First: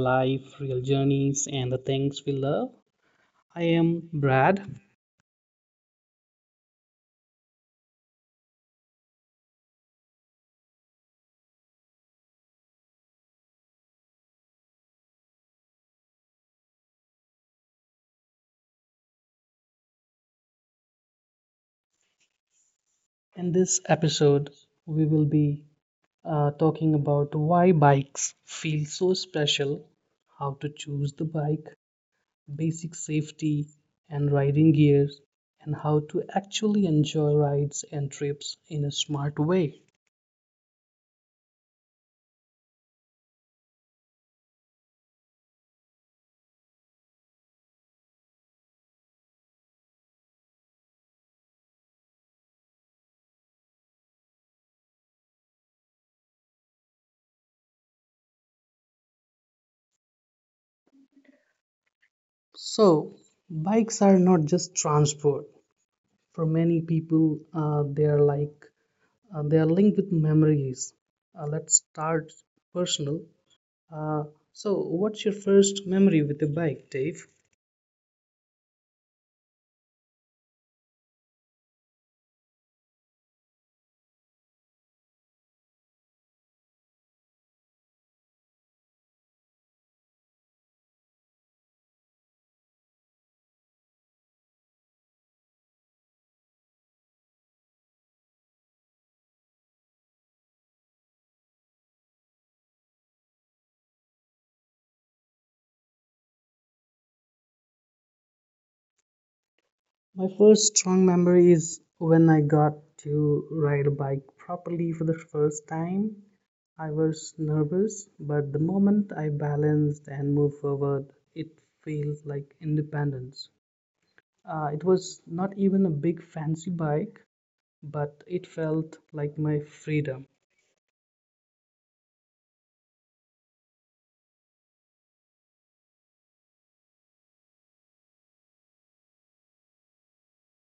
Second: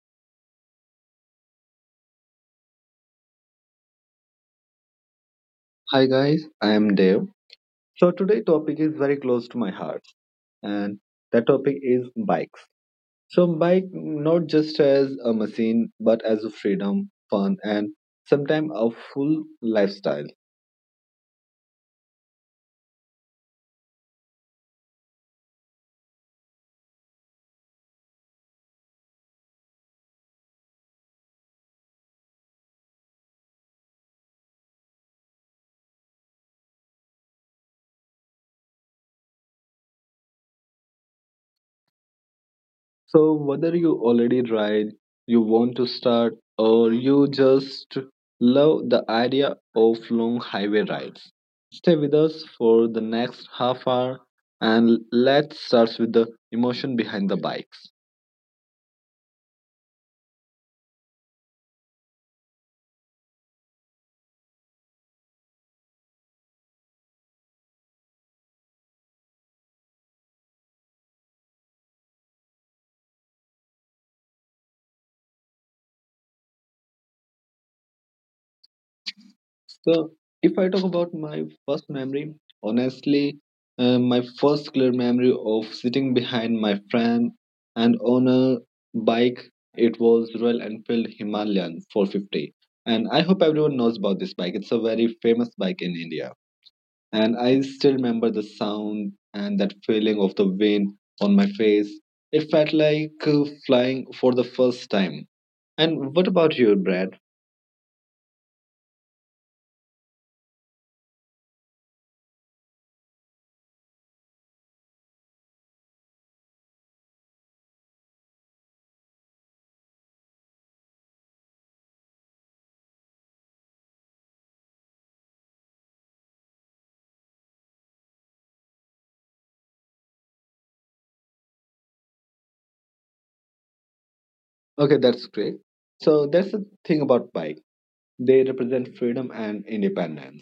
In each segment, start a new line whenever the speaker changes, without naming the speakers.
life, real journeys, and the things we love. I am Brad.
Hi guys, I am Dev. So today topic is very close to my heart and that topic is bikes. So bike not just as a machine but as a freedom, fun and sometimes a full lifestyle.
In this episode, we will be talking about why bikes feel so special, how to choose the bike, basic safety and riding gears, and how to actually enjoy rides and trips in a smart way.
So whether you already ride, you want to start or you just love the idea of long highway rides. Stay with us for the next half hour and let's start with the emotion behind the bikes.
So, bikes are not just transport. For many people, they are linked with memories. Let's start personal. Uh, so, what's your first memory with the bike, Dave?
So, if I talk about my first memory, honestly, my first clear memory of sitting behind my friend and on a bike, it was Royal Enfield Himalayan 450. And I hope everyone knows about this bike. It's a very famous bike in India. And I still remember the sound and that feeling of the wind on my face. It felt like flying for the first time. And what about you, Brad?
My first strong memory is when I got to ride a bike properly for the first time. I was nervous, but the moment I balanced and moved forward, it feels like independence. It was not even a big fancy bike, but it felt like my freedom.
Okay, that's great. So that's the thing about bike. They represent freedom and independence.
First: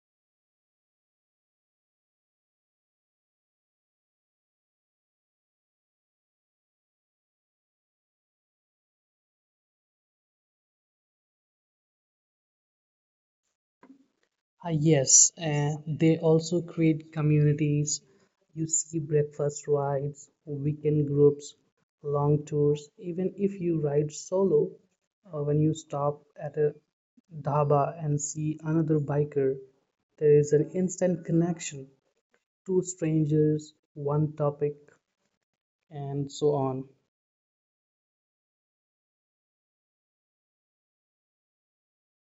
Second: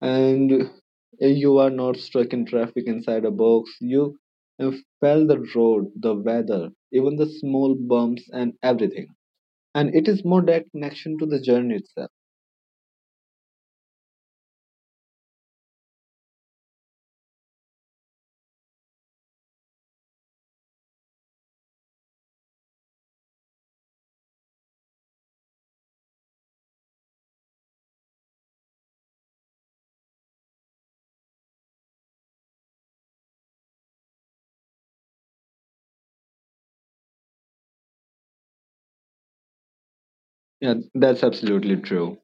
And you are not stuck in traffic inside a box. You uh, felt the road, the weather, even the small bumps and everything. And it is more that connection to the journey itself.
Ah, yes, and they also create communities. You see breakfast rides, weekend groups, long tours. Even if you ride solo, when you stop at a dhaba and see another biker, there is an instant connection. Two strangers, one topic, and so on.
Yeah, that's absolutely true.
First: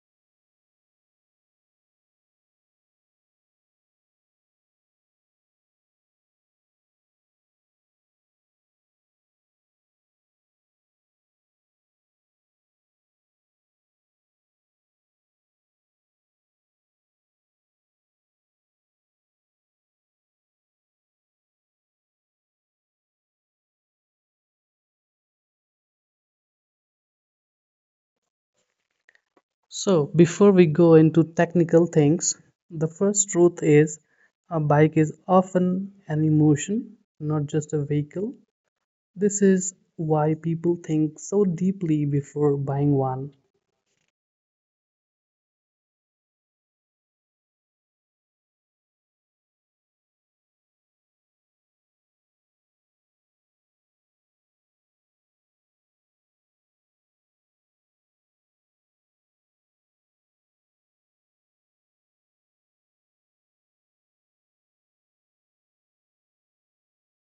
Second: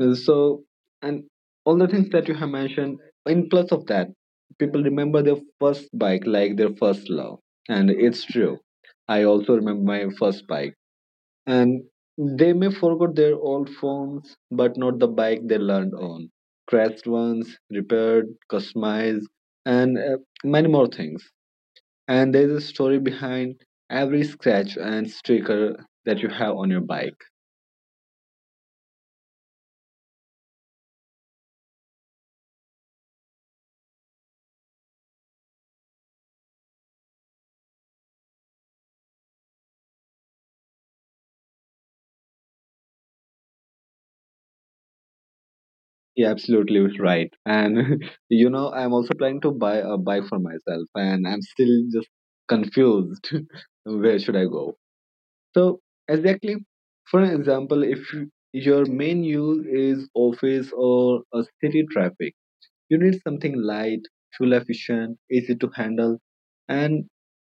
Uh, So, and all the things that you have mentioned, in plus of that, people remember their first bike like their first love. And it's true. I also remember my first bike and they may forgot their old phones but not the bike they learned on crashed ones repaired customized and many more things and there's a story behind every scratch and sticker that you have on your bike.
So, before we go into technical things, the first truth is a bike is often an emotion, not just a vehicle. This is why people think so deeply before buying one.
Yeah, absolutely right. And you know I'm also planning to buy a bike for myself and I'm still just confused. Where should I go? So exactly, for an example, if you- your main use is office or a city traffic, you need something light, fuel efficient, easy to handle, and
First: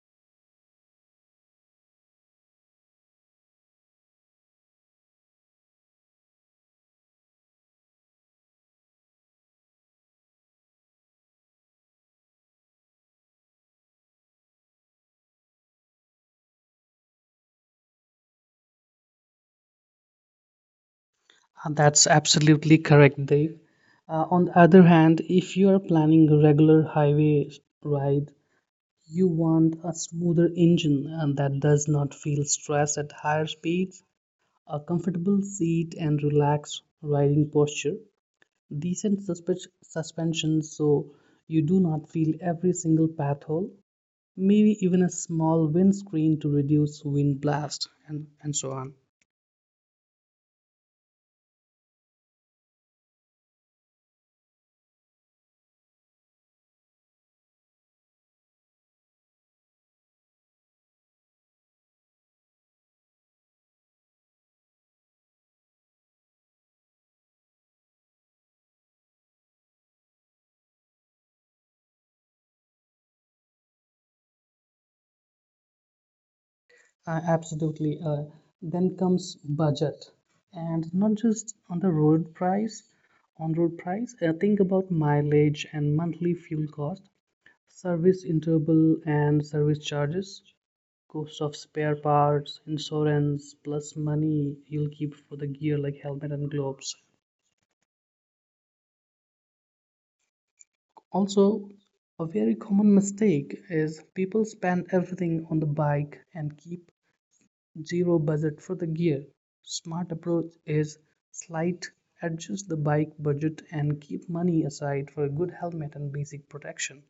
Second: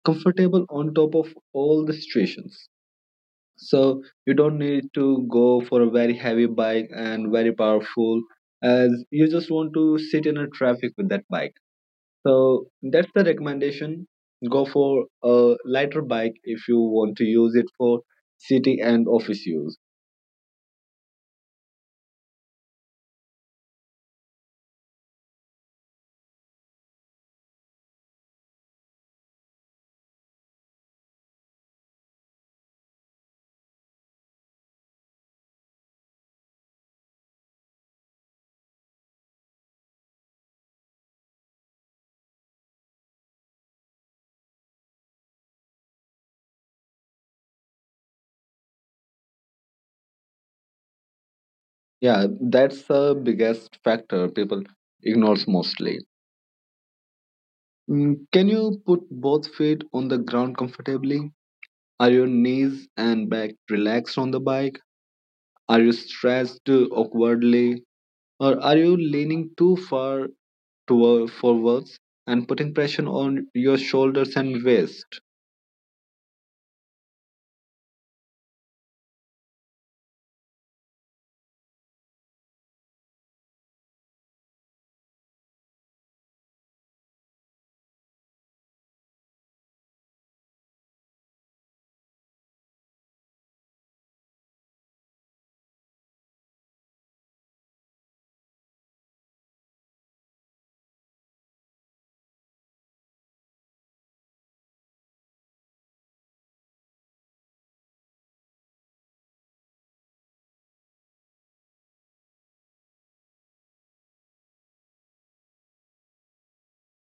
comfortable on top of all the situations. So you don't need to go for a very heavy bike and very powerful, as you just want to sit in a traffic with that bike, so that's the recommendation. Go for a lighter bike if you want to use it for city and office use.
That's absolutely correct, Dave. On the other hand, if you are planning a regular highway ride, you want a smoother engine and that does not feel stress at higher speeds, a comfortable seat, and relaxed riding posture. Decent suspension so you do not feel every single path hole, maybe even a small windscreen to reduce wind blast, and so on.
Yeah, that's the biggest factor people ignores mostly. Can you put both feet on the ground comfortably? Are your knees and back relaxed on the bike? Are you stretched awkwardly? Or are you leaning too far toward forwards and putting pressure on your shoulders and waist?
Absolutely. Then comes budget, and not just on road price, think about mileage and monthly fuel cost, service interval and service charges, cost of spare parts, insurance, plus money you'll keep for the gear like helmet and gloves. Also, a very common mistake is people spend everything on the bike and keep zero budget for the gear. Smart approach is slight adjust the bike budget and keep money aside for a good helmet and basic protection.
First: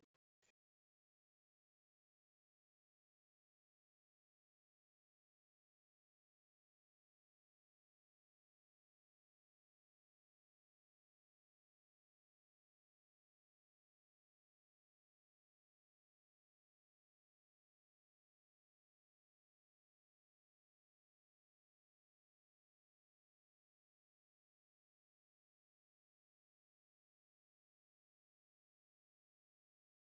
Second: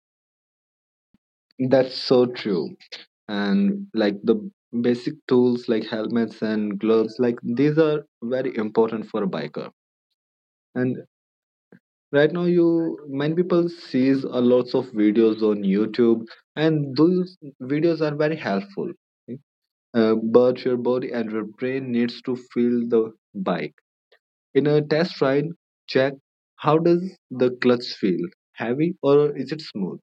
That's so true. And like the basic tools like helmets and gloves, like these are very important for a biker. And right now you, many people sees a lots of videos on YouTube, and those videos are very helpful, but your body and your brain needs to feel the bike in a test ride. Check how does the clutch feel, heavy or is it smooth?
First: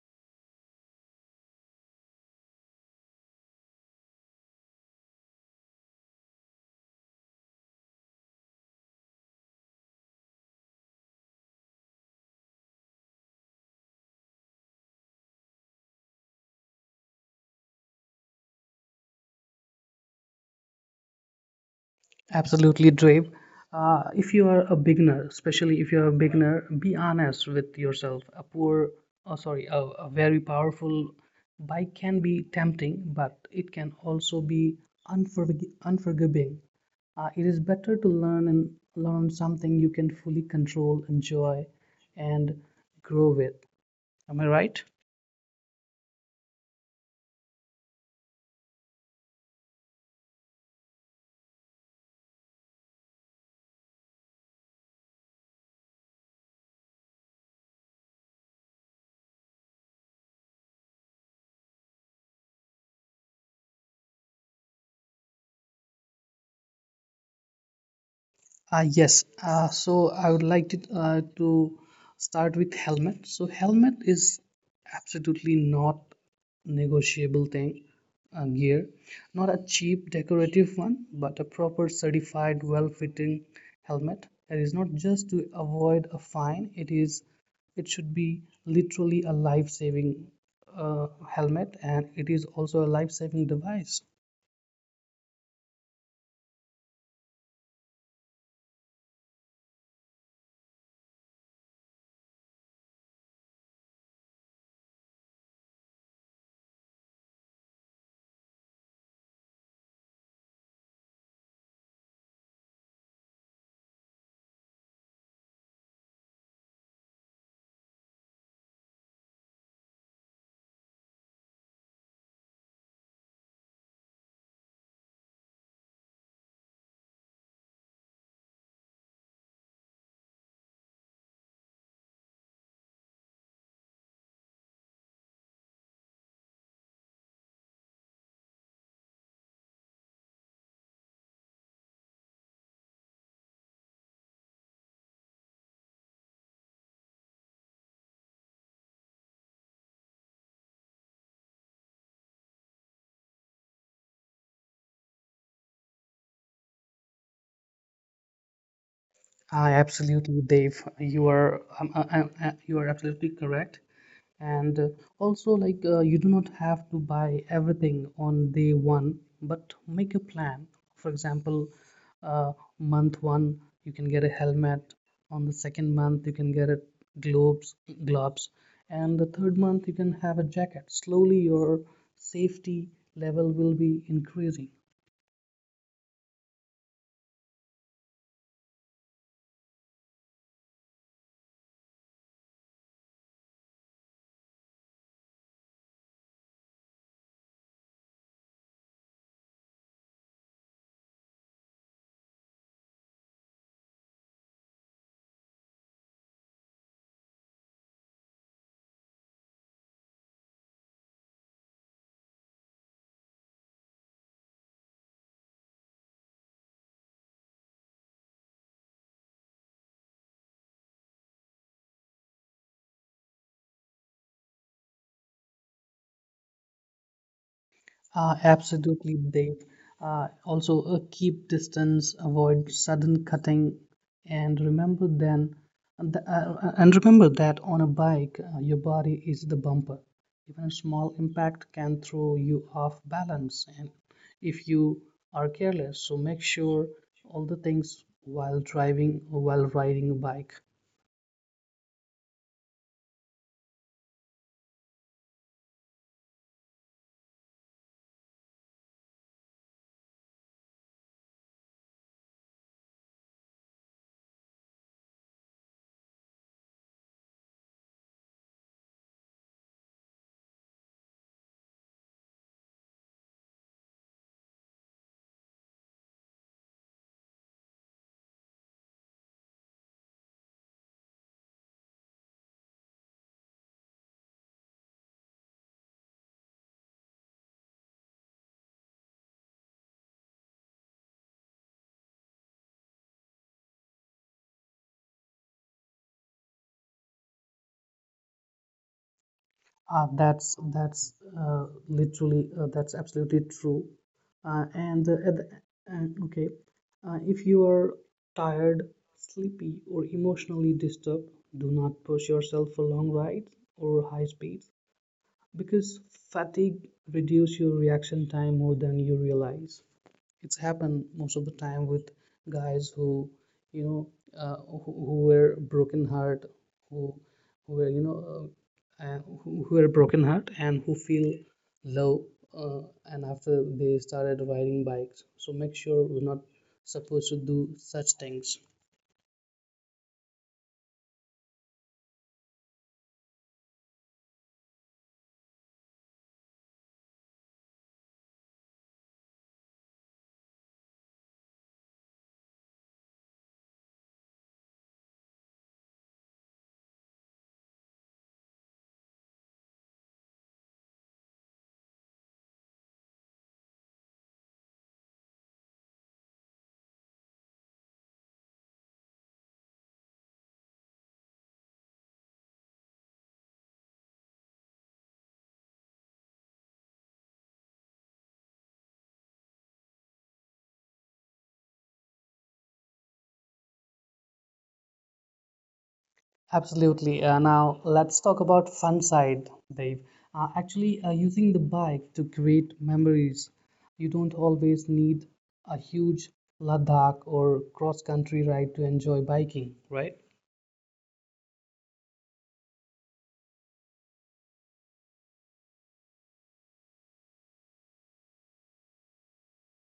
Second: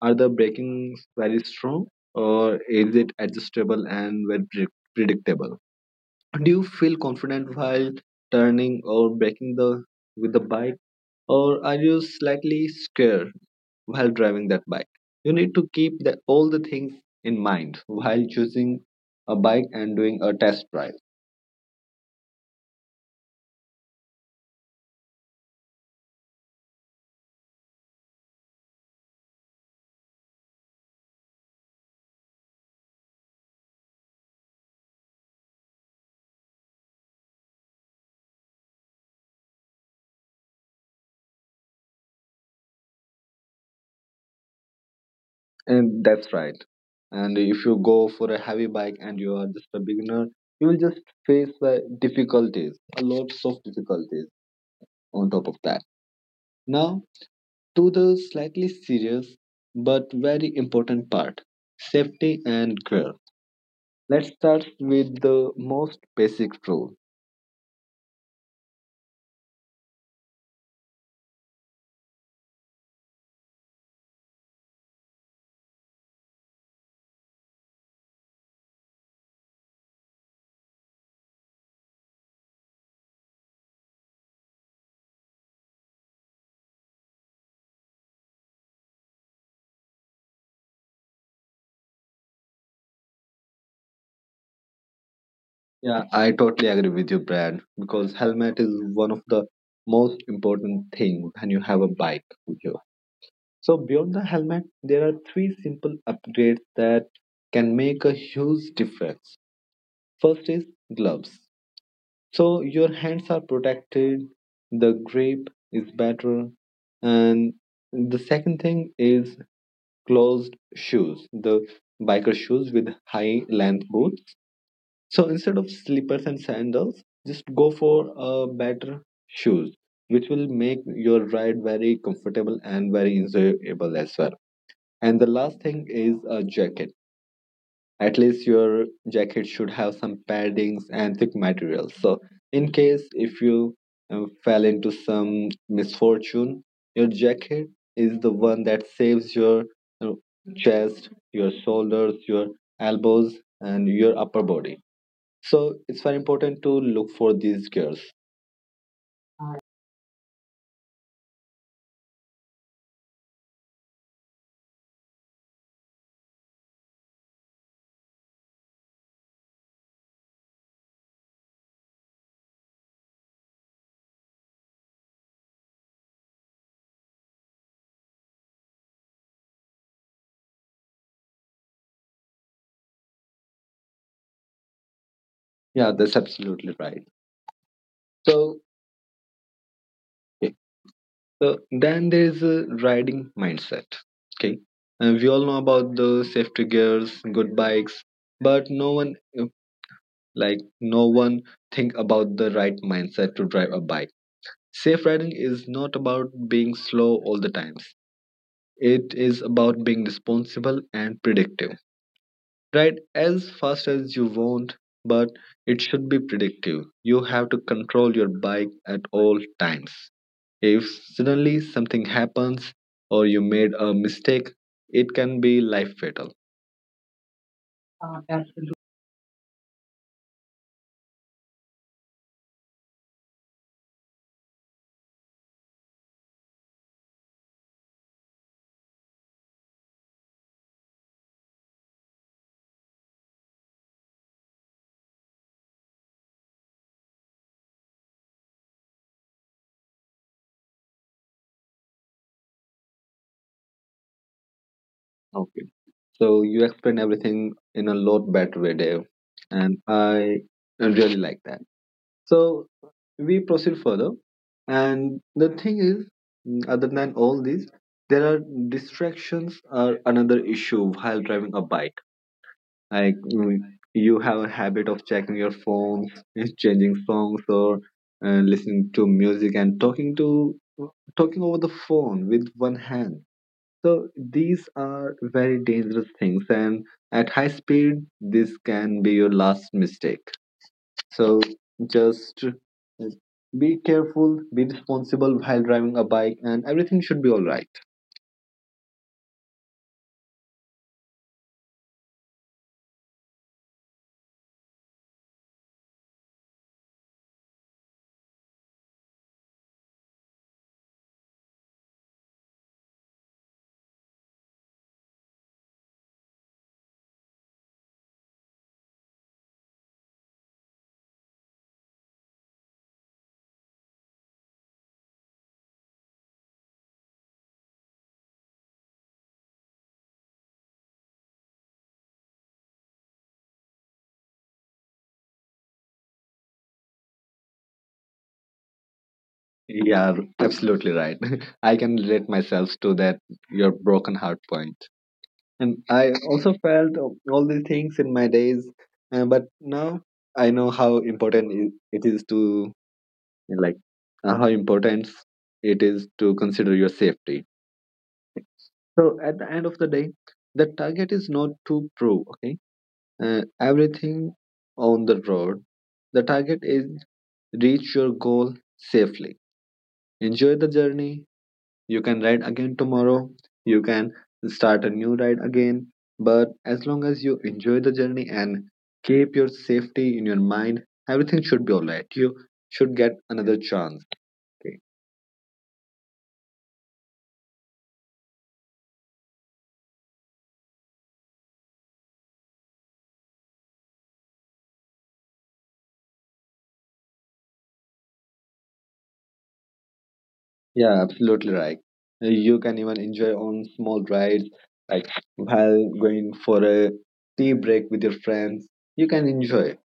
Are the breakings very strong, or is it adjustable and very predictable? Do you feel confident while turning or braking the with the bike, or are you slightly scared while driving that bike? You need to keep all the things in mind while choosing a bike and doing a test drive.
Absolutely, Dave. If you are a beginner, especially if you're a beginner, be honest with yourself. A poor, oh, sorry, a very powerful bike can be tempting, but it can also be unforgiving. It is better to learn something you can fully control, enjoy, and grow with. Am I right?
And that's right. And if you go for a heavy bike and you are just a beginner, you will just face the difficulties, a lots of difficulties on top of that. Now, to the slightly serious but very important part, safety and gear. Let's start with the most basic rule.
Yes, so I would like to start with helmet. So helmet is absolutely not negotiable thing, gear, not a cheap decorative one, but a proper certified, well-fitting helmet that is not just to avoid a fine. It should be literally a life-saving helmet, and it is also a life-saving device.
Yeah, I totally agree with you, Brad, because helmet is one of the most important thing when you have a bike with you. So beyond the helmet, there are three simple upgrades that can make a huge difference. First is gloves. So your hands are protected, the grip is better, and the second thing is closed shoes, the biker shoes with high length boots. So instead of slippers and sandals, just go for a better shoes, which will make your ride very comfortable and very enjoyable as well. And the last thing is a jacket. At least your jacket should have some paddings and thick materials. So, in case if you fell into some misfortune, your jacket is the one that saves your uh, chest, your shoulders, your elbows, and your upper body. So, it's very important to look for these gears.
Ah, absolutely, Dave. You are absolutely correct. And also, like you do not have to buy everything on day one, but make a plan. For example, uh, month one you can get a helmet. On the second month you can get a gloves, gloves, and the third month you can have a jacket. Slowly, your safety level will be increasing.
Yeah, that's absolutely right. So, then there is a riding mindset. Okay, and we all know about the safety gears, good bikes, but no one, uh, no one think about the right mindset to drive a bike. Safe riding is not about being slow all the times. It is about being responsible and predictive. Ride as fast as you want, but it should be predictive. You have to control your bike at all times. If suddenly something happens or you made a mistake, it can be life fatal.
Absolutely, Dave. Also, keep distance, avoid sudden cutting, and remember then, and remember that on a bike, your body is the bumper. Even a small impact can throw you off balance, and if you are careless, so make sure all the things while driving or while riding a bike.
Okay. So you explain everything in a lot better way, Dave, and I really like that. So we proceed further, and the thing is, other than all these, there are distractions are another issue while driving a bike. Like mm, you have a habit of checking your phones, changing songs, or listening to music and talking over the phone with one hand. So these are very dangerous things, and at high speed, this can be your last mistake. So just be careful, be responsible while driving a bike, and everything should be all right.
That's literally that's absolutely true. And at the, and okay, If you are tired, sleepy, or emotionally disturbed, do not push yourself for long rides or high speeds because fatigue reduces your reaction time more than you realize. It's happened most of the time with guys who you know uh, who were broken heart, who who were who were broken heart and who feel low, uh, and after they started riding bikes, so make sure we're not supposed to do such things.
Yeah, absolutely right. I can relate myself to that, your broken heart point. And I also felt all these things in my days, but now I know how it is to like how important it is to consider your safety. So at the end of the day, the target is not to prove okay uh, everything on the road. The target is reach your goal safely. Enjoy the journey. You can ride again tomorrow. You can start a new ride again. But as long as you enjoy the journey and keep your safety in your mind, everything should be alright. You should get another chance. Okay.
Absolutely. Now let's talk about fun side, Dave. Actually, using the bike to create memories. You don't always need a huge Ladakh or cross-country ride to enjoy biking, right?
Yeah, absolutely right. You can even enjoy on small rides, like while going for a tea break with your friends. You can enjoy.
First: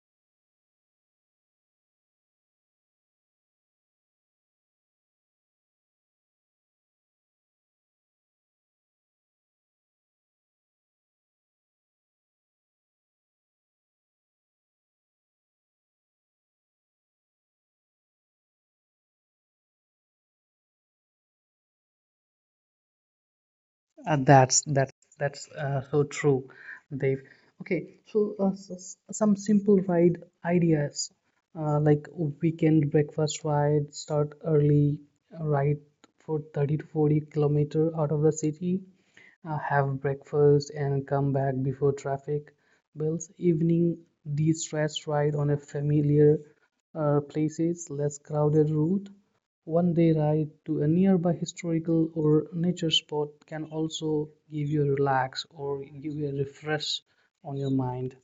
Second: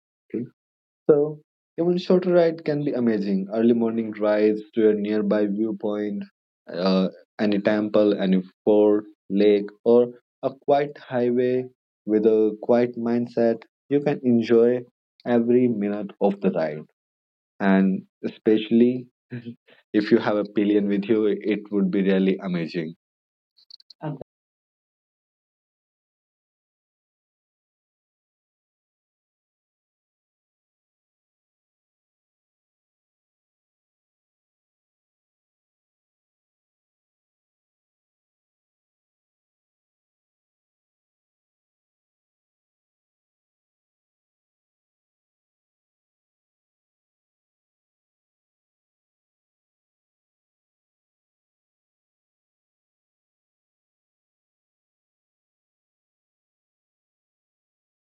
So, even shorter ride can be amazing. Early morning drives to a nearby viewpoint, uh, any temple, any fort, lake, or a quiet highway with a quiet mindset. You can enjoy every minute of the ride, and especially if you have a pillion with you, it would be really amazing.
Uh, that's that's that's so true, Dave. Okay, so some simple ride ideas, like weekend breakfast ride, start early, ride for 30 to 40 kilometer out of the city, have breakfast and come back before traffic builds. Evening de-stress ride on a familiar, places, less crowded route. One day ride to a nearby historical or nature spot can also give you a relax or give you a refresh on your mind.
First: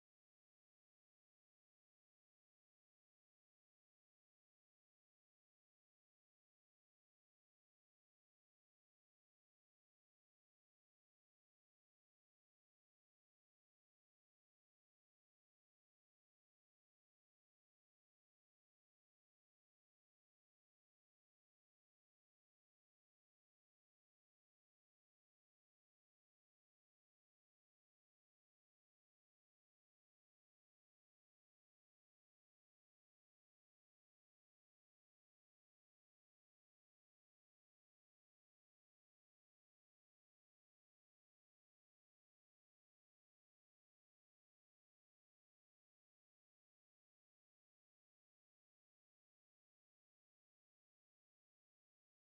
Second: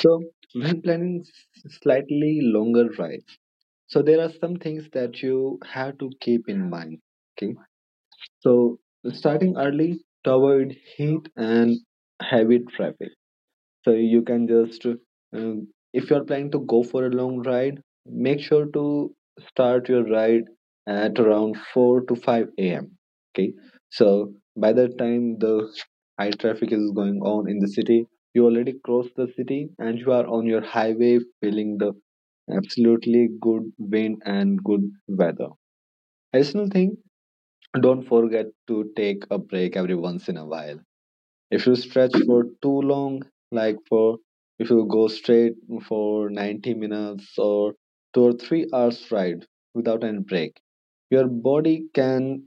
So, when planning slightly longer rides, so there are some things that you have to keep in mind. Okay. So starting early to avoid heat and heavy traffic. So you can just, if you're planning to go for a long ride, make sure to start your ride at around 4 to 5 a.m. Okay. So by the time the high traffic is going on in the city, you already crossed the city and you are on your highway feeling the absolutely good wind and good weather. Additional thing, don't forget to take a break every once in a while. If you stretch for too long, like for if you go straight for 90 minutes or 2 or 3 hours ride without any break, your body can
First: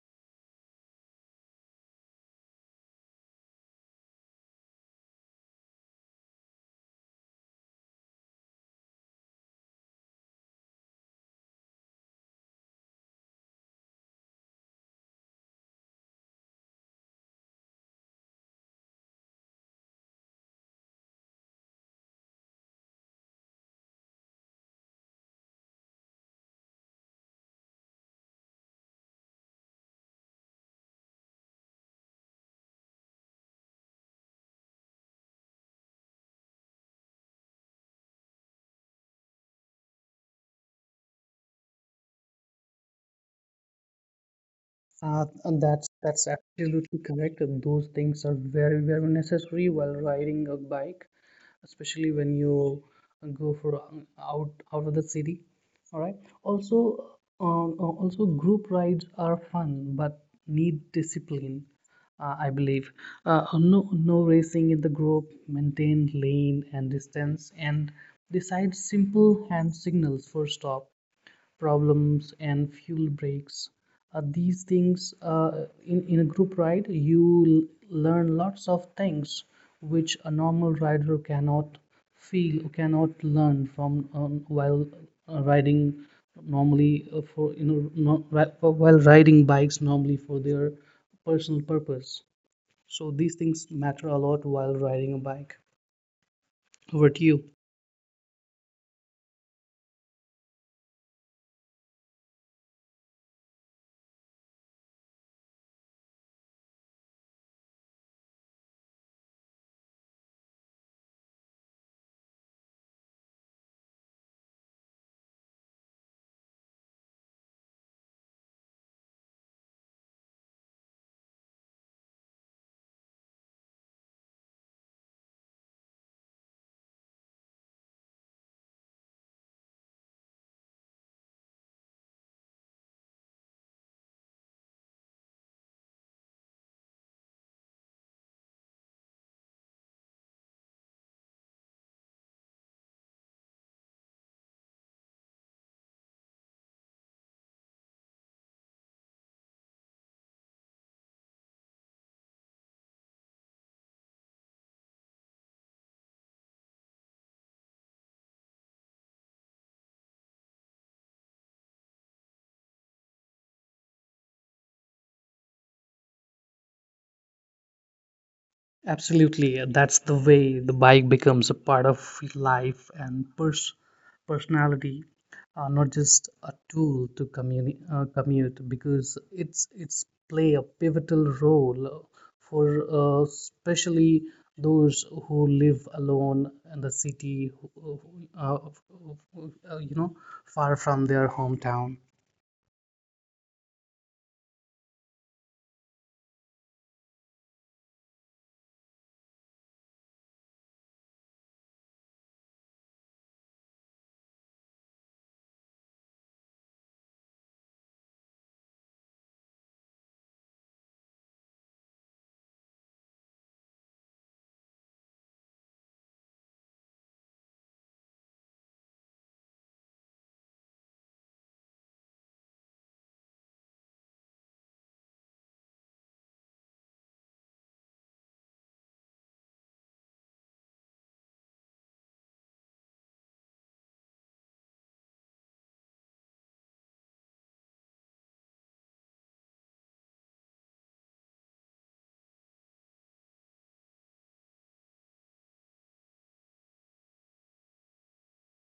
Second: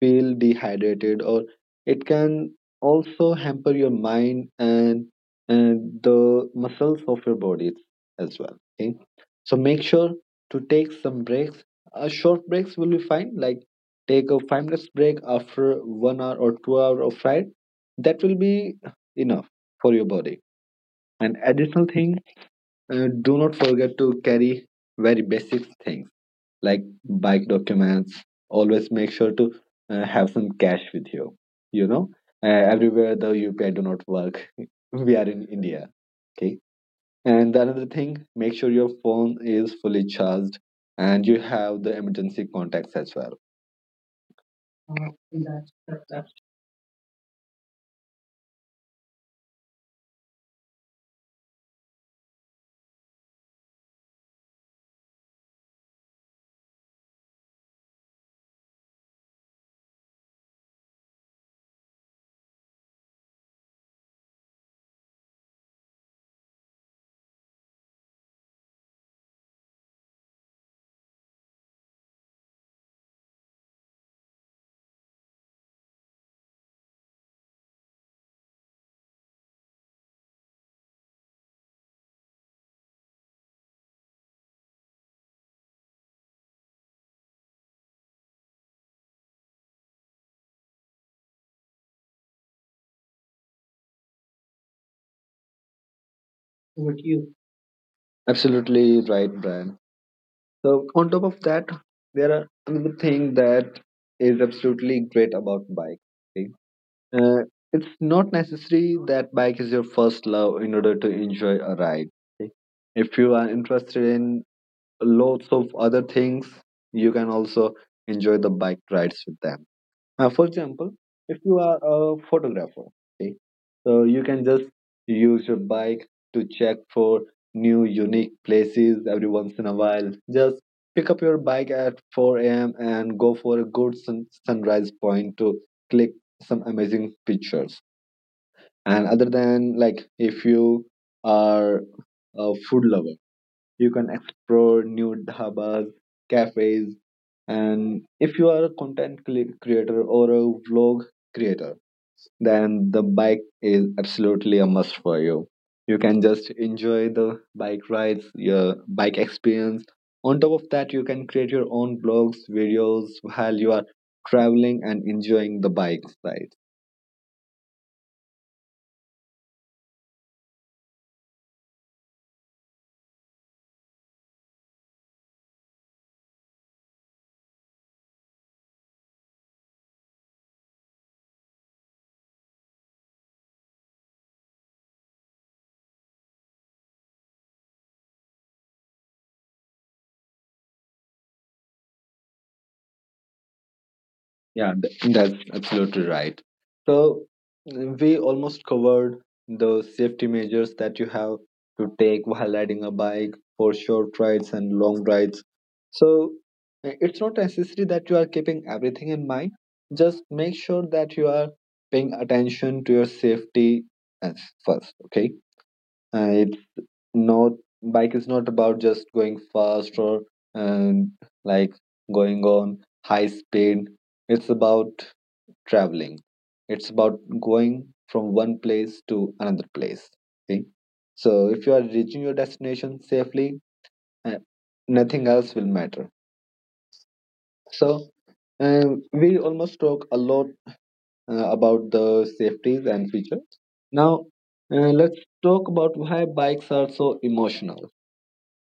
feel dehydrated or it can also hamper your mind and the muscles of your body as well. Okay, so make sure to take some breaks. Short breaks will be fine, like take a 5 minutes break after 1 hour or 2 hour of ride. That will be enough for your body. And additional thing, do not forget to carry very basic things like bike documents. Always make sure to have some cash with you. You know, everywhere the UPI do not work. We are in India. Okay. And the another thing, make sure your phone is fully charged and you have the emergency contacts as well.
And that's absolutely correct. And those things are very, very necessary while riding a bike, especially when you go for out of the city. All right. Also, group rides are fun, but need discipline. I believe. No, no racing in the group. Maintain lane and distance, and decide simple hand signals for stop problems and fuel breaks. These things, in a group ride you learn lots of things which a normal rider cannot feel cannot learn from, while riding normally, for you know no, ri- for- while riding bikes normally for their personal purpose, so these things matter a lot while riding a bike. Over to you.
Absolutely right, Brian. So on top of that, there are another thing that is absolutely great about bike. Okay? Uh, it's not necessary that bike is your first love in order to enjoy a ride. Okay? If you are interested in lots of other things, you can also enjoy the bike rides with them. For example, if you are a photographer, okay, so you can just use your bike to check for new unique places every once in a while. Just pick up your bike at 4 a.m. and go for a good sunrise point to click some amazing pictures. And other than like if you are a food lover, you can explore new dhabas, cafes, and if you are a content creator or a vlog creator, then the bike is absolutely a must for you. You can just enjoy the bike rides, your bike experience. On top of that, you can create your own blogs, videos while you are traveling and enjoying the bike ride.
Absolutely, that's the way the bike becomes a part of life and personality, not just a tool to commute. Because it's play a pivotal role for, especially those who live alone in the city, who- who- uh, you know, far from their hometown.
Yeah, that's absolutely right. So we almost covered the safety measures that you have to take while riding a bike for short rides and long rides. So it's not necessary that you are keeping everything in mind. Just make sure that you are paying attention to your safety as first. Okay, it's not bike is not about just going fast or um, like going on high speed. It's about traveling. It's about going from one place to another place. See? So if you are reaching your destination safely, uh, nothing else will matter. So we almost talk a lot about the safeties and features. Now let's talk about why bikes are so emotional,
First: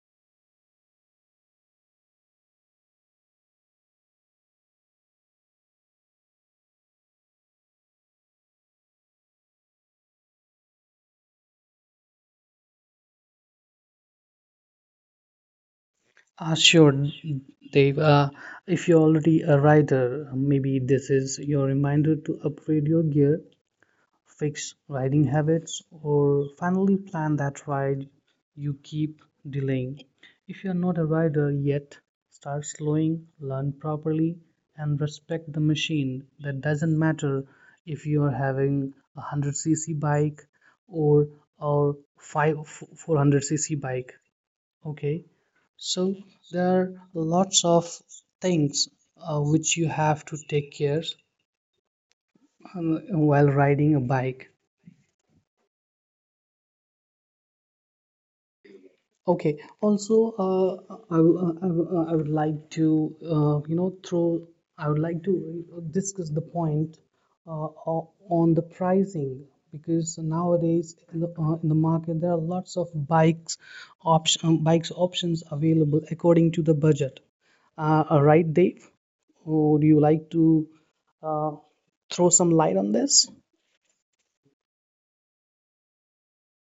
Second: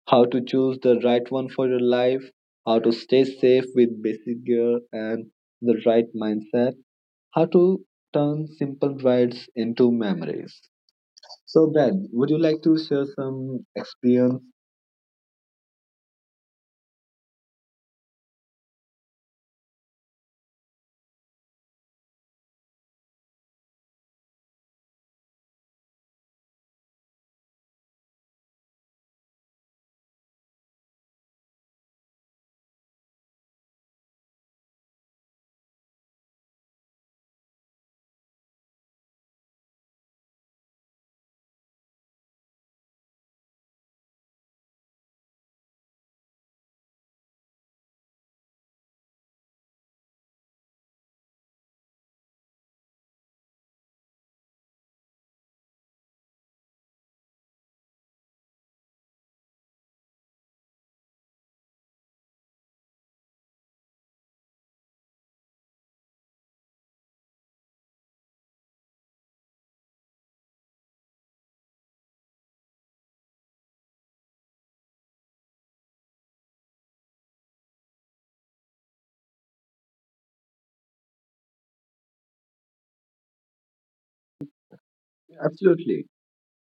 how to choose the right one for your life, how to stay safe with basic gear and the right mindset, how to turn simple rides into memories. So, Ben, would you like to share some experience?
Sure, Dave. If you're already a rider, maybe this is your reminder to upgrade your gear, fix riding habits, or finally plan that ride you keep delaying. If you're not a rider yet, start slowing, learn properly, and respect the machine. That doesn't matter if you're having a 100cc bike or or 5 400cc bike. Okay, so there are lots of things, which you have to take care, while riding a bike. Okay, also I would like to discuss the point, uh, on the pricing, because nowadays in the, in the market there are lots of bikes options available according to the budget, right, Dave? Would you like to uh, throw some light on this?
Absolutely.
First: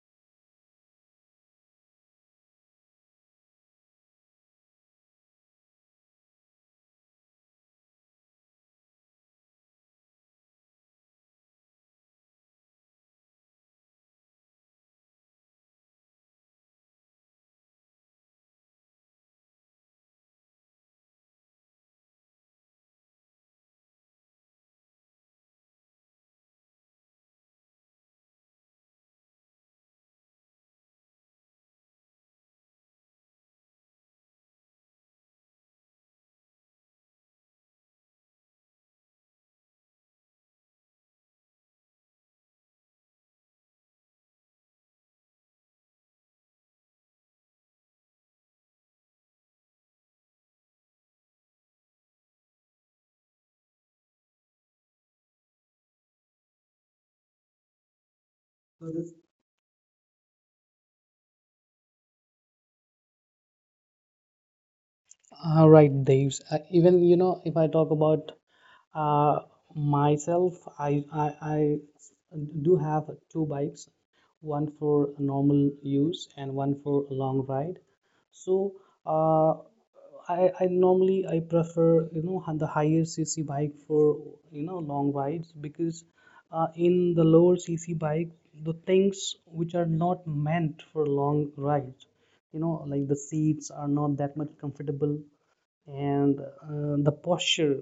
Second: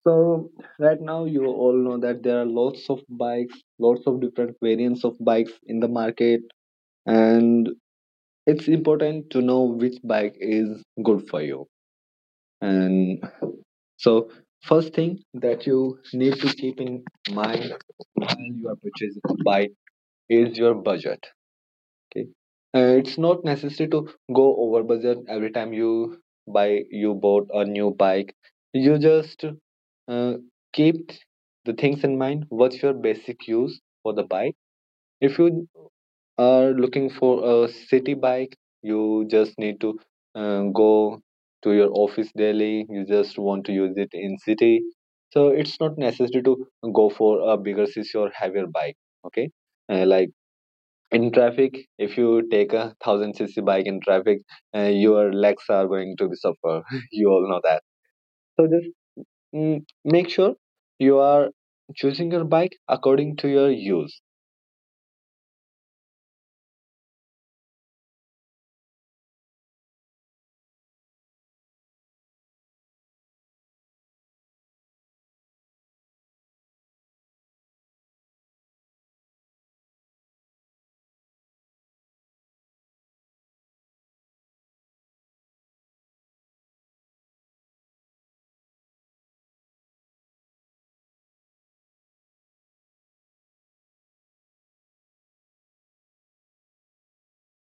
So right now, you all know that there are lots of bikes, lots of different variants of bikes in the market, and it's important to know which bike is good for you. And so, first thing that you need to keep in mind while you are purchasing a bike is your budget. Okay. It's not necessary to go over budget every time you bought a new bike. You just uh, keep the things in mind. What's your basic use for the bike? If you are looking for a city bike, you just need to go to your office daily. You just want to use it in city, so it's not necessary to go for a bigger city or heavier bike. Okay, like in traffic, if you take a 1000cc bike in traffic, your legs are going to be suffer. You all know that. So just mm, make sure you are choosing your bike according to your use.
Right, Deves. Even you know, if I talk about uh, myself, I do have two bikes, one for normal use and one for long ride. So uh, I normally I prefer, you know, the higher CC bike for, you know, long rides because, in the lower CC bike the things which are not meant for long rides, you know, like the seats are not that much comfortable, and the posture,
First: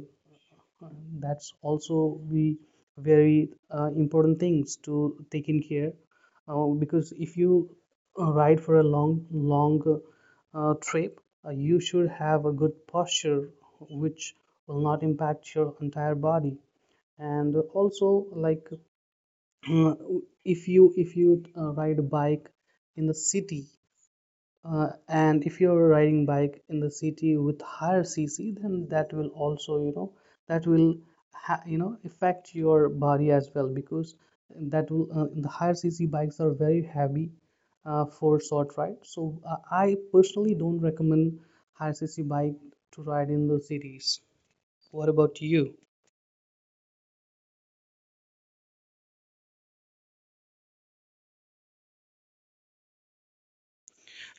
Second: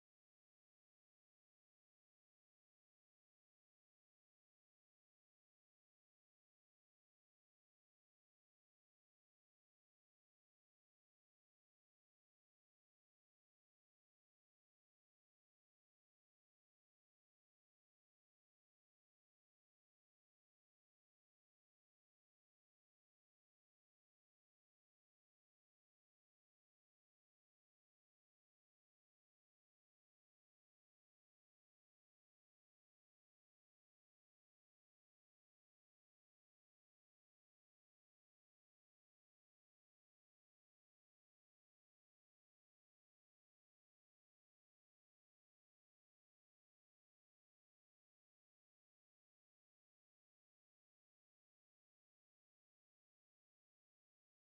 that's also we very, important things to take in care, because if you, ride for a long, long trip, you should have a good posture which will not impact your entire body, and also like if you ride a bike in the city, and if you're riding bike in the city with higher cc, then that will also you know that will ha- you know affect your body as well, because that will the higher cc bikes are very heavy, for short ride, so I personally don't recommend higher cc bike to ride in the cities. What about you?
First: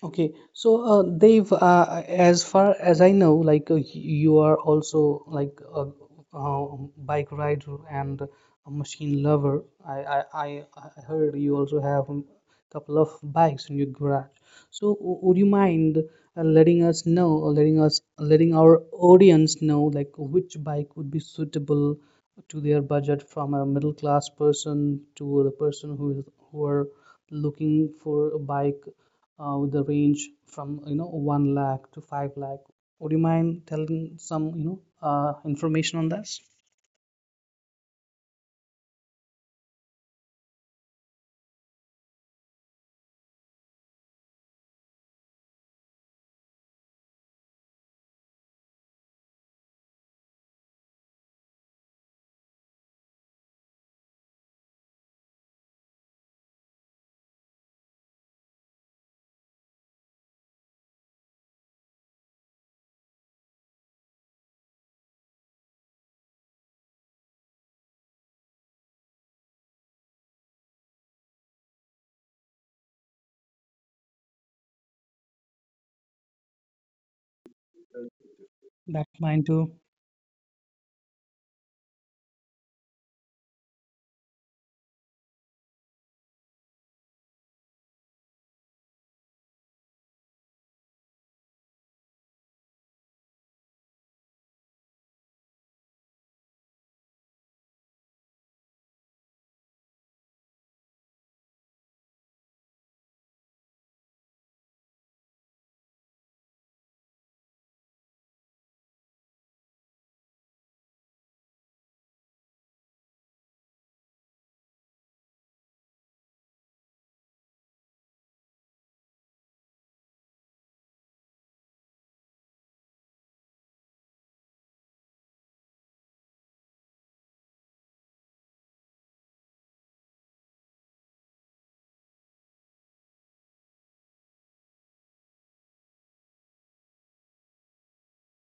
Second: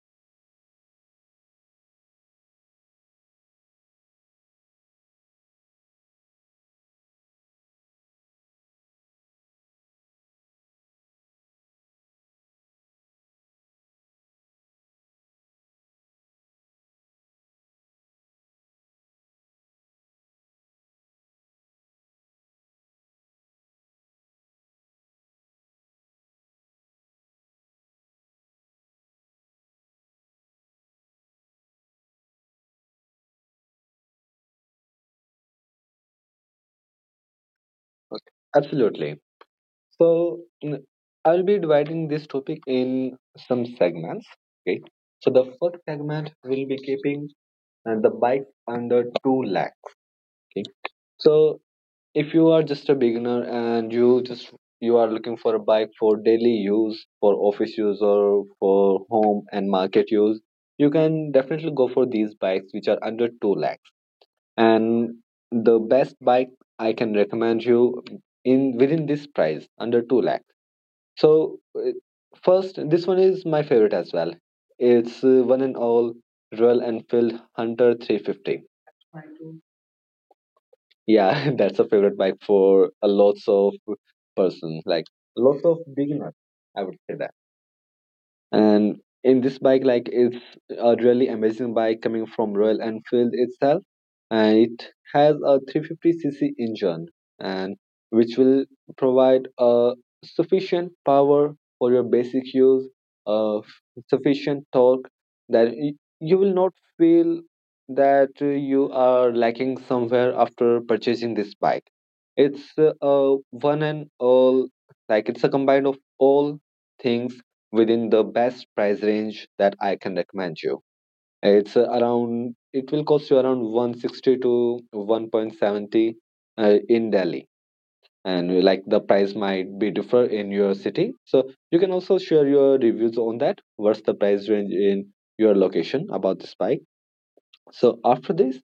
Okay, so Dave, as far as I know, like you are also like a, uh bike rider and a machine lover. I I heard you also have a couple of bikes in your garage. So would you mind, letting us know, or letting our audience know, like which bike would be suitable to their budget, from a middle class person to the person who are looking for a bike, with the range from, you know, 1 lakh to 5 lakh. Would you mind telling some, information on this?
Okay, absolutely. So mm, I'll be dividing this topic in some segments. Okay, so the first segment will be keeping the bike under 2 lakh. Okay, so if you are just a beginner and you are looking for a bike for daily use, for office use, or for home and market use, you can definitely go for these bikes which are under 2 lakhs. And the best bike I can recommend you in within this price under 2 lakhs. So first, this one is my favorite as well. It's one and all, Royal Enfield Hunter 350.
That mine too.
Yeah, that's a favorite bike for a lots of person, like lots of beginners, I would say that. And in this bike, like, it's a really amazing bike coming from Royal Enfield itself, and it has a 350cc engine, and which will provide a sufficient power for your basic use, of sufficient torque, that you will not feel that you are lacking somewhere after purchasing this bike. It's a one and all, like it's a combine of all things within the best price range that I can recommend you. It's around, it will cost you around 160 to 1.70 in Delhi. And like the price might be differ in your city. So you can also share your reviews on that. What's the price range in your location about this bike? So after this,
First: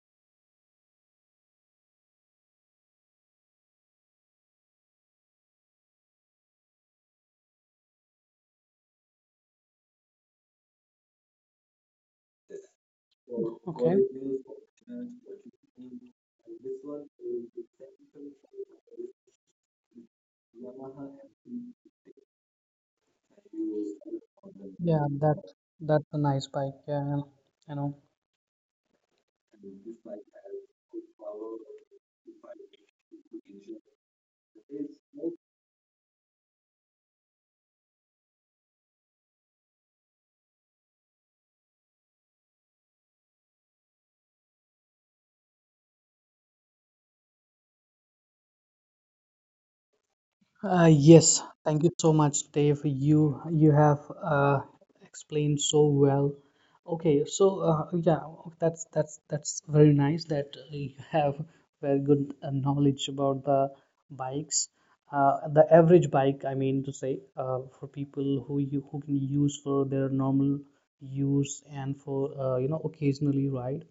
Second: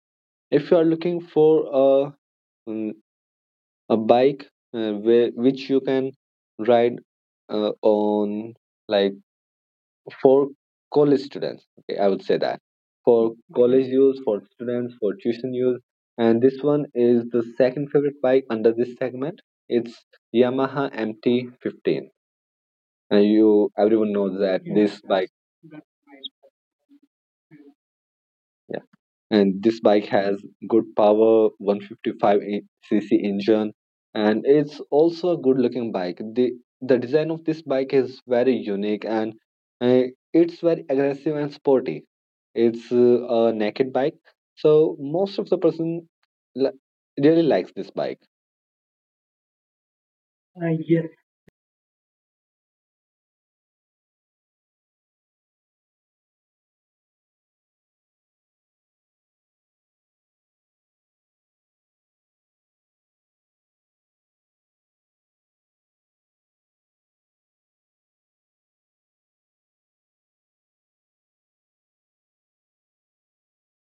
if you are looking for a, a bike which you can ride on like for college students. Okay, I would say that for college
Okay.
use, for students, for tuition use, and this one is the second favorite bike under this segment. It's Yamaha MT15, and you everyone knows that this
Yeah,
bike.
that that's a nice bike. Yeah, I know.
And this bike has good power, 155 cc engine, and it's also a good looking bike. The design of this bike is very unique, and uh, it's very aggressive and sporty. It's a naked bike, so most of the person li- really likes this bike.
Yes, thank you so much, Dave. You have explained so well. Okay, so yeah, that's very nice that you have very good knowledge about the bikes. The average bike, I mean to say, for people who can use for their normal use and for you know occasionally ride.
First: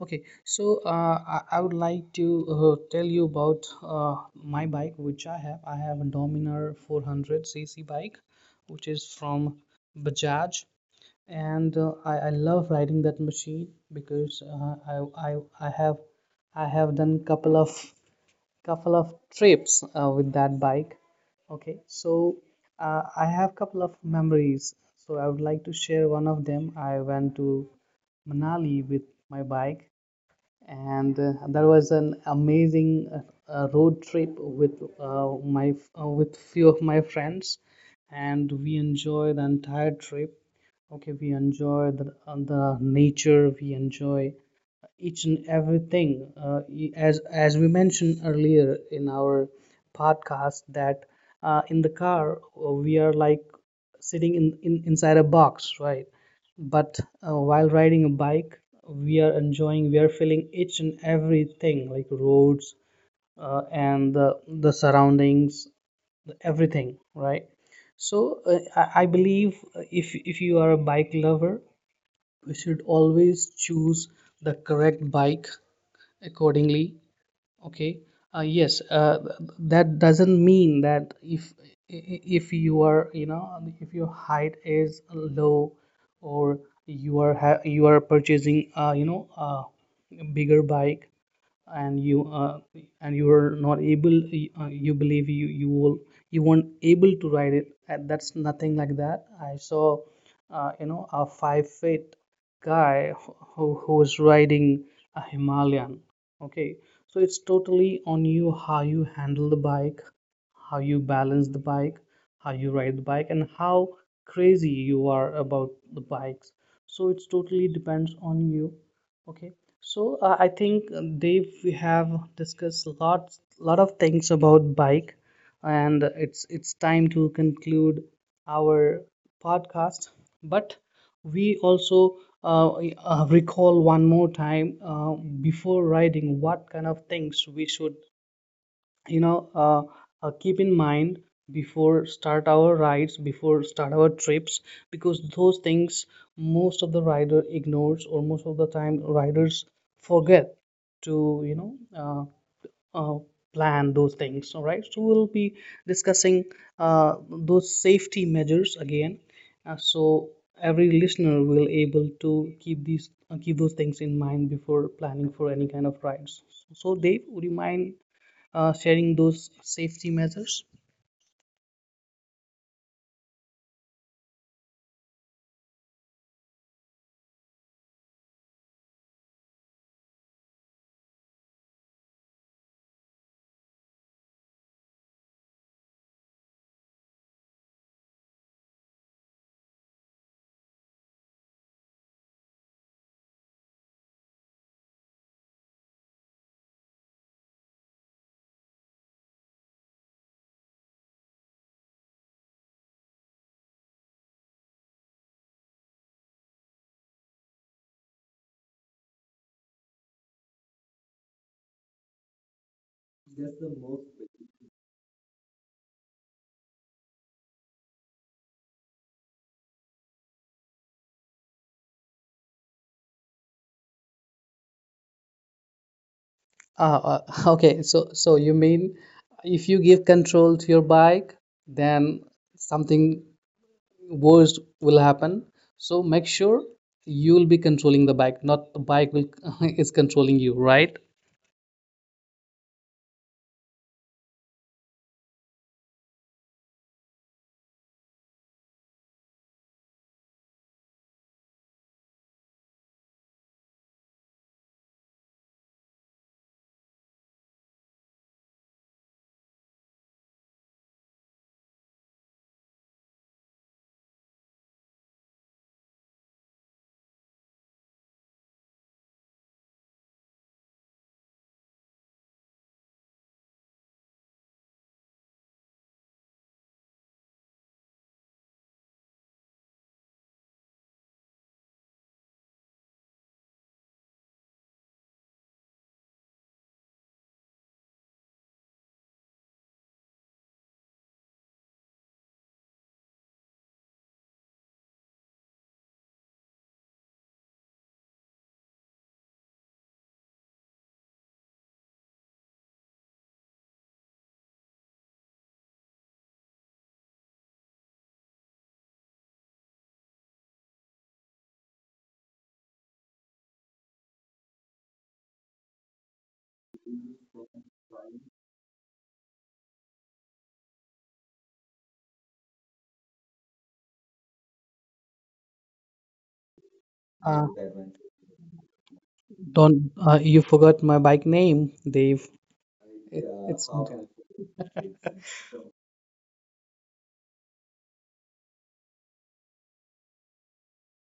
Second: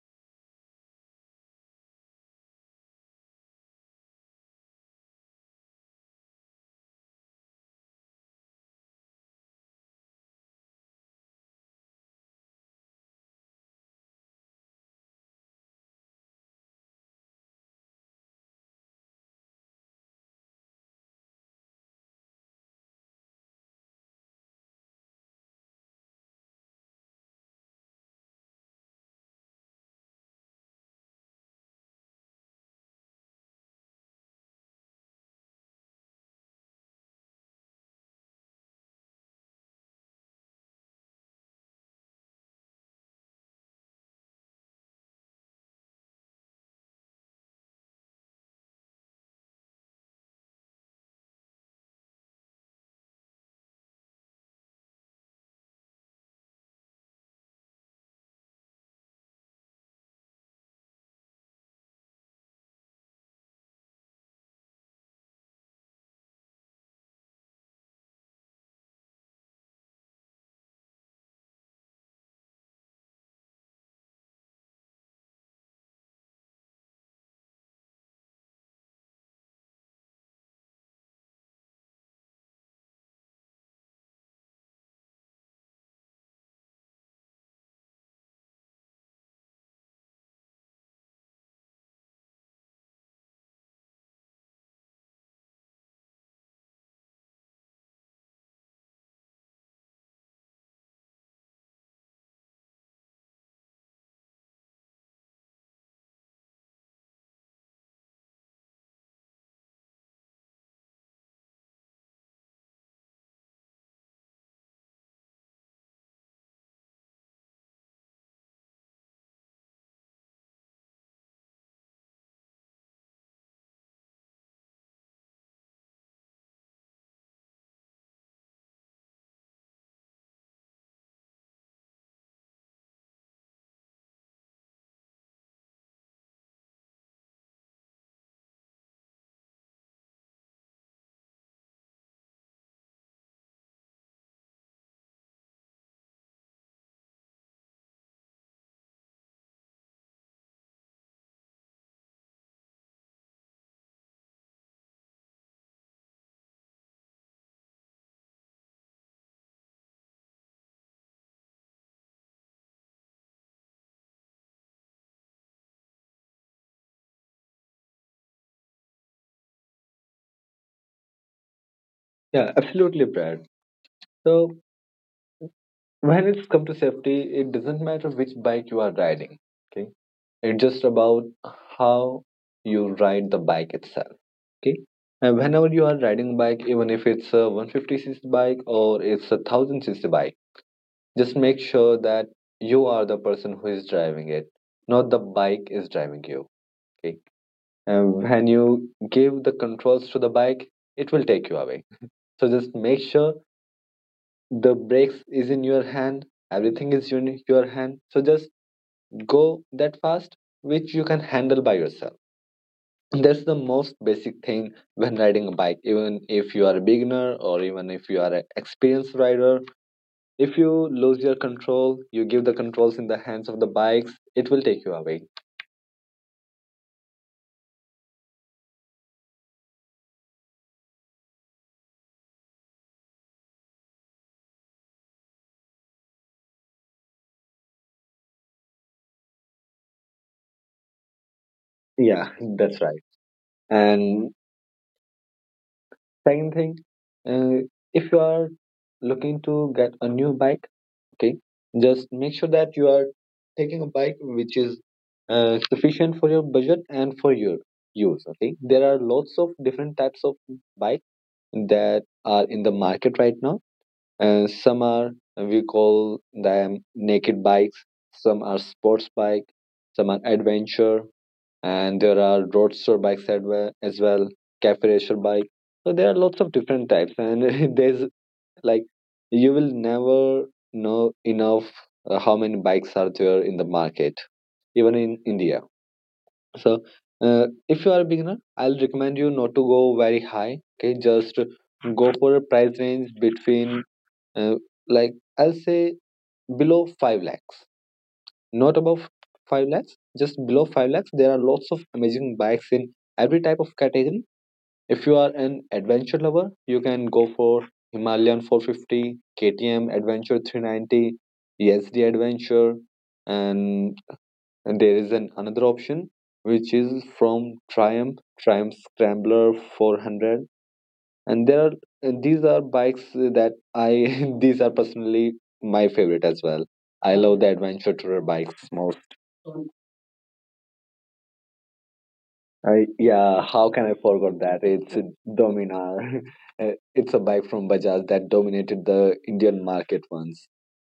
I would like to tell you about my bike, which I have. I have a Dominar 400cc bike, which is from Bajaj, and I love riding that machine because I have I have done couple of trips with that bike. Okay, so I have couple of memories. So I would like to share one of them. I went to Manali with my bike and there was an amazing road trip with my with few of my friends, and we enjoy the entire trip. Okay, we enjoy the nature, we enjoy each and everything. As we mentioned earlier in our podcast that in the car we are like sitting in inside a box, right? But while riding a bike, we are enjoying, we are feeling each and everything, like roads and the surroundings, everything, right? So I believe, if you are a bike lover, you should always choose the correct bike accordingly. Okay. Yes. That doesn't mean that if you are if your height is low, or you are you are purchasing a bigger bike, and you uh, and you are not able, you believe you you will you weren't able to ride it, and that's nothing like that. I saw a 5 feet guy who was riding a Himalayan. Okay. So it's totally on you, how you handle the bike, how you balance the bike, how you ride the bike, and how crazy you are about the bikes. So it's totally depends on you. Okay, I think, Dave, we have discussed lot of things about bike, and it's time to conclude our podcast. But we also recall one more time, before riding, what kind of things we should, you know uh, keep in mind before start our rides, before start our trips, because those things, most of the rider ignores, or most of the time riders forget to, uh, uh, plan those things. All right, so we'll be discussing those safety measures again, so every listener will able to keep these keep those things in mind before planning for any kind of rides. So Dave, would you mind sharing those safety measures?
Yeah, absolutely, Brad. So when it's come to safety, it doesn't matter which bike you are riding. Okay, it's just about how you ride the bike itself. Okay. And whenever you are riding bike, even if it's a 150cc bike or it's a 1000cc bike, just make sure that you are the person who is driving it, not the bike is driving you. Okay. And when you give the controls to the bike, it will take you away. So just make sure the brakes is in your hand, everything is in your hand. So just go that fast, which you can handle by yourself. That's the most basic thing when riding a bike, even if you are a beginner or even if you are an experienced rider. If you lose your control, you give the controls in the hands of the bikes, it will take you away.
Uh, uh, okay, so you mean if you give control to your bike, then something worse will happen. So make sure you'll be controlling the bike, not the bike will is controlling you, right?
Yeah, that's right. And second thing, uh, if you are looking to get a new bike, okay, just make sure that you are taking a bike which is sufficient for your budget and for your use. Okay, there are lots of different types of bikes that are in the market right now. And some are, we call them naked bikes, some are sports bike, some are adventure, and there are roadster bikes as well, cafe racer bike. So there are lots of different types, and there's like you will never know enough how many bikes are there in the market, even in India. So, if you are a beginner, I'll recommend you not to go very high. Okay, just go for a price range between, uh, I'll say, below five lakhs, not above five lakhs, just below five lakhs. There are lots of amazing bikes in every type of category. If you are an adventure lover, you can go for Himalayan 450, KTM Adventure 390, ESD Adventure, and there is an another option which is from Triumph, Triumph Scrambler 400, and there are, and these are bikes that I, these are personally my favorite as well. I
Uh,
love the adventure tourer bikes most.
don't you forgot my bike name, Dave?
I,
It, yeah,
yeah,
it's
how
okay.
can I
Can
forget that? It's a Dominar. It's a bike from Bajaj that dominated the Indian market once.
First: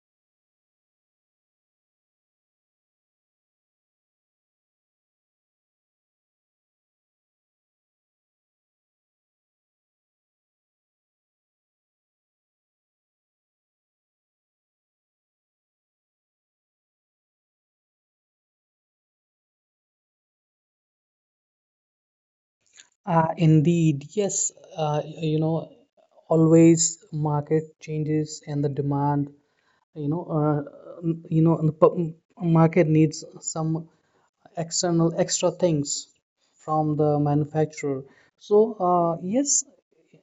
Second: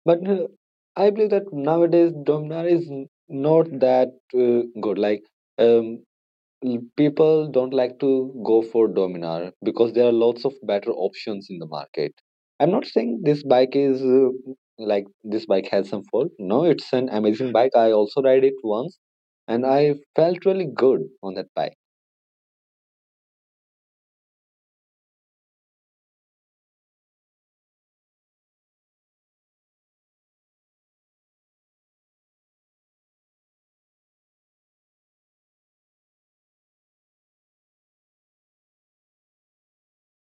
But I believe that nowadays Dominar is not that good. Like um, people don't like to go for Dominar because there are lots of better options in the market. I'm not saying this bike is this bike has some fault. No, it's an amazing bike. I also ride it once and I felt really good on that bike.
Indeed, yes. Uh, you know, always market changes and the demand, you know uh, you know the market needs some external extra things from the manufacturer. So yes,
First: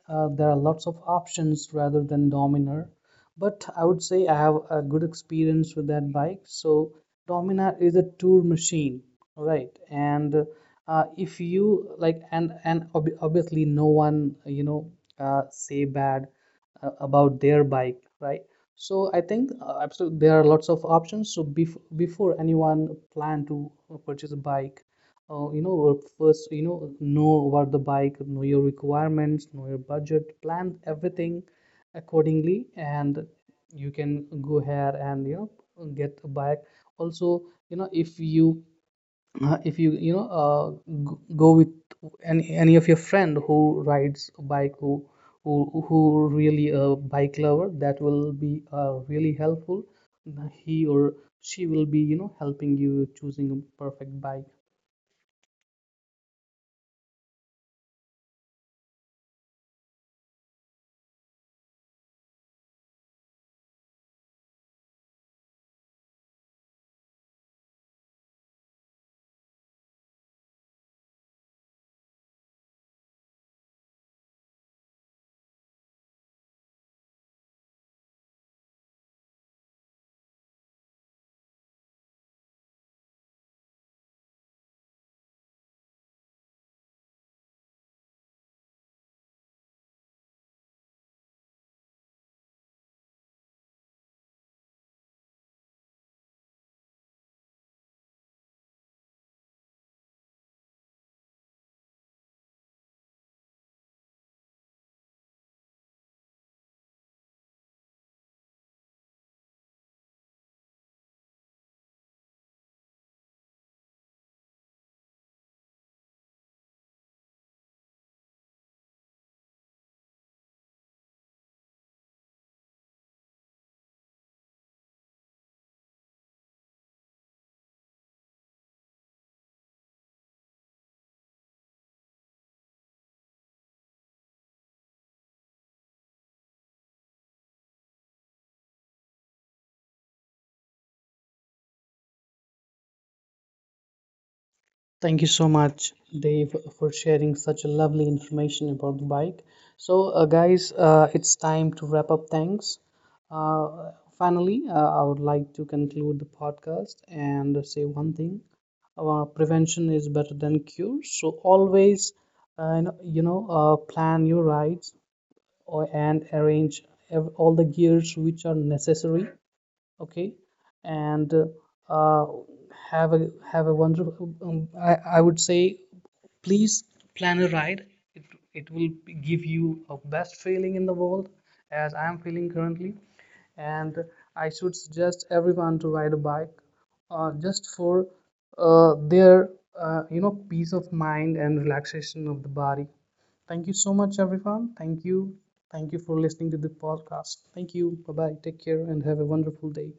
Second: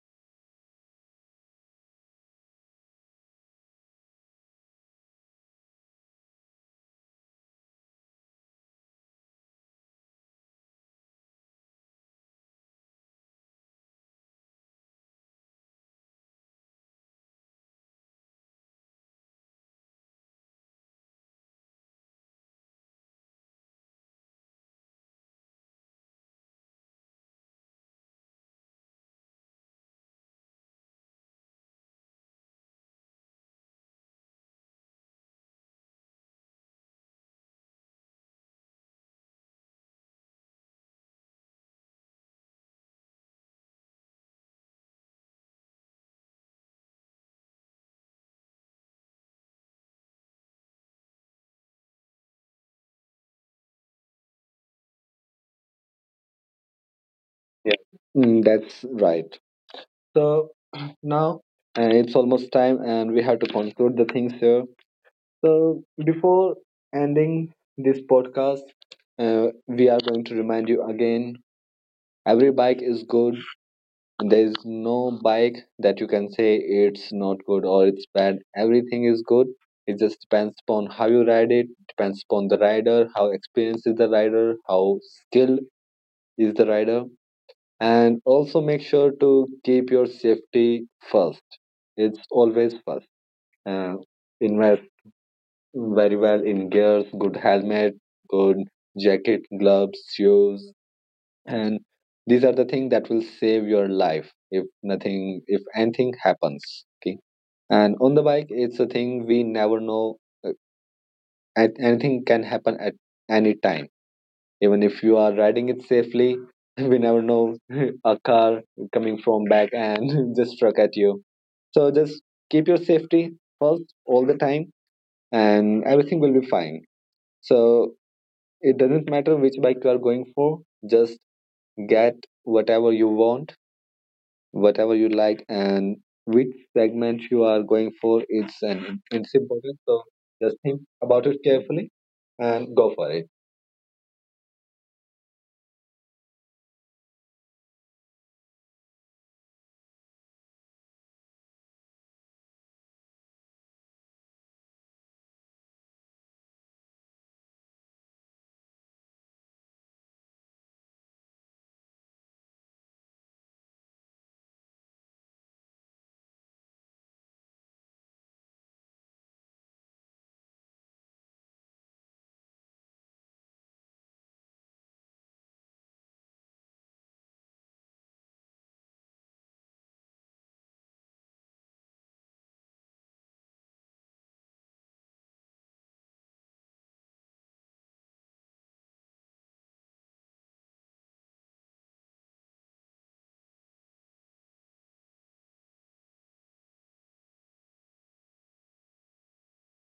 there are lots of options rather than Dominar. But I would say I have a good experience with that bike. So Dominar is a tour machine, right? And if you like, and ob obviously no one, say bad about their bike, right? So I think, absolutely there are lots of options. So before anyone plan to purchase a bike, first, you know about the bike, know your requirements, know your budget, plan everything accordingly, and you can go ahead and you know get a bike. Also, you know, if you you know go with any of your friend who rides a bike, who who who really a bike lover, that will be really helpful. He or she will be, you know, helping you choosing a perfect bike.
Yeah. That's right. So now, and it's almost time and we have to conclude the things here. So before ending this podcast, we are going to remind you again, every bike is good. There's no bike that you can say it's not good or it's bad. Everything is good. It just depends upon how you ride it, depends upon the rider, how experienced is the rider, how skilled is the rider. And also make sure to keep your safety first. It's always first. Uh, invest very well in gears, good helmet, good jacket, gloves, shoes, and these are the things that will save your life if nothing if anything happens. Okay, and on the bike, it's a thing we never know. Uh, anything can happen at any time, even if you are riding it safely. We never know, a car coming from back and just struck at you. So just keep your safety first all the time and everything will be fine. So it doesn't matter which bike you are going for, just get whatever you want, whatever you like, and which segment you are going for. It's important. So just think about it carefully and go for it.
Thank you so much, Dave, for sharing such a lovely information about the bike. So, guys, it's time to wrap up things. Uh, Finally, I would like to conclude the podcast and say one thing. Prevention is better than cure. So always, plan your rides or and arrange all the gears which are necessary. Okay. And uh, have a wonderful, I would say, please plan a ride. it, it will give you a best feeling in the world, as I am feeling currently. And I should suggest everyone to ride a bike, just for their peace of mind and relaxation of the body. Thank you so much, everyone. Thank you. Thank you for listening to the podcast. Thank you. Bye bye. Take care, and have a wonderful day.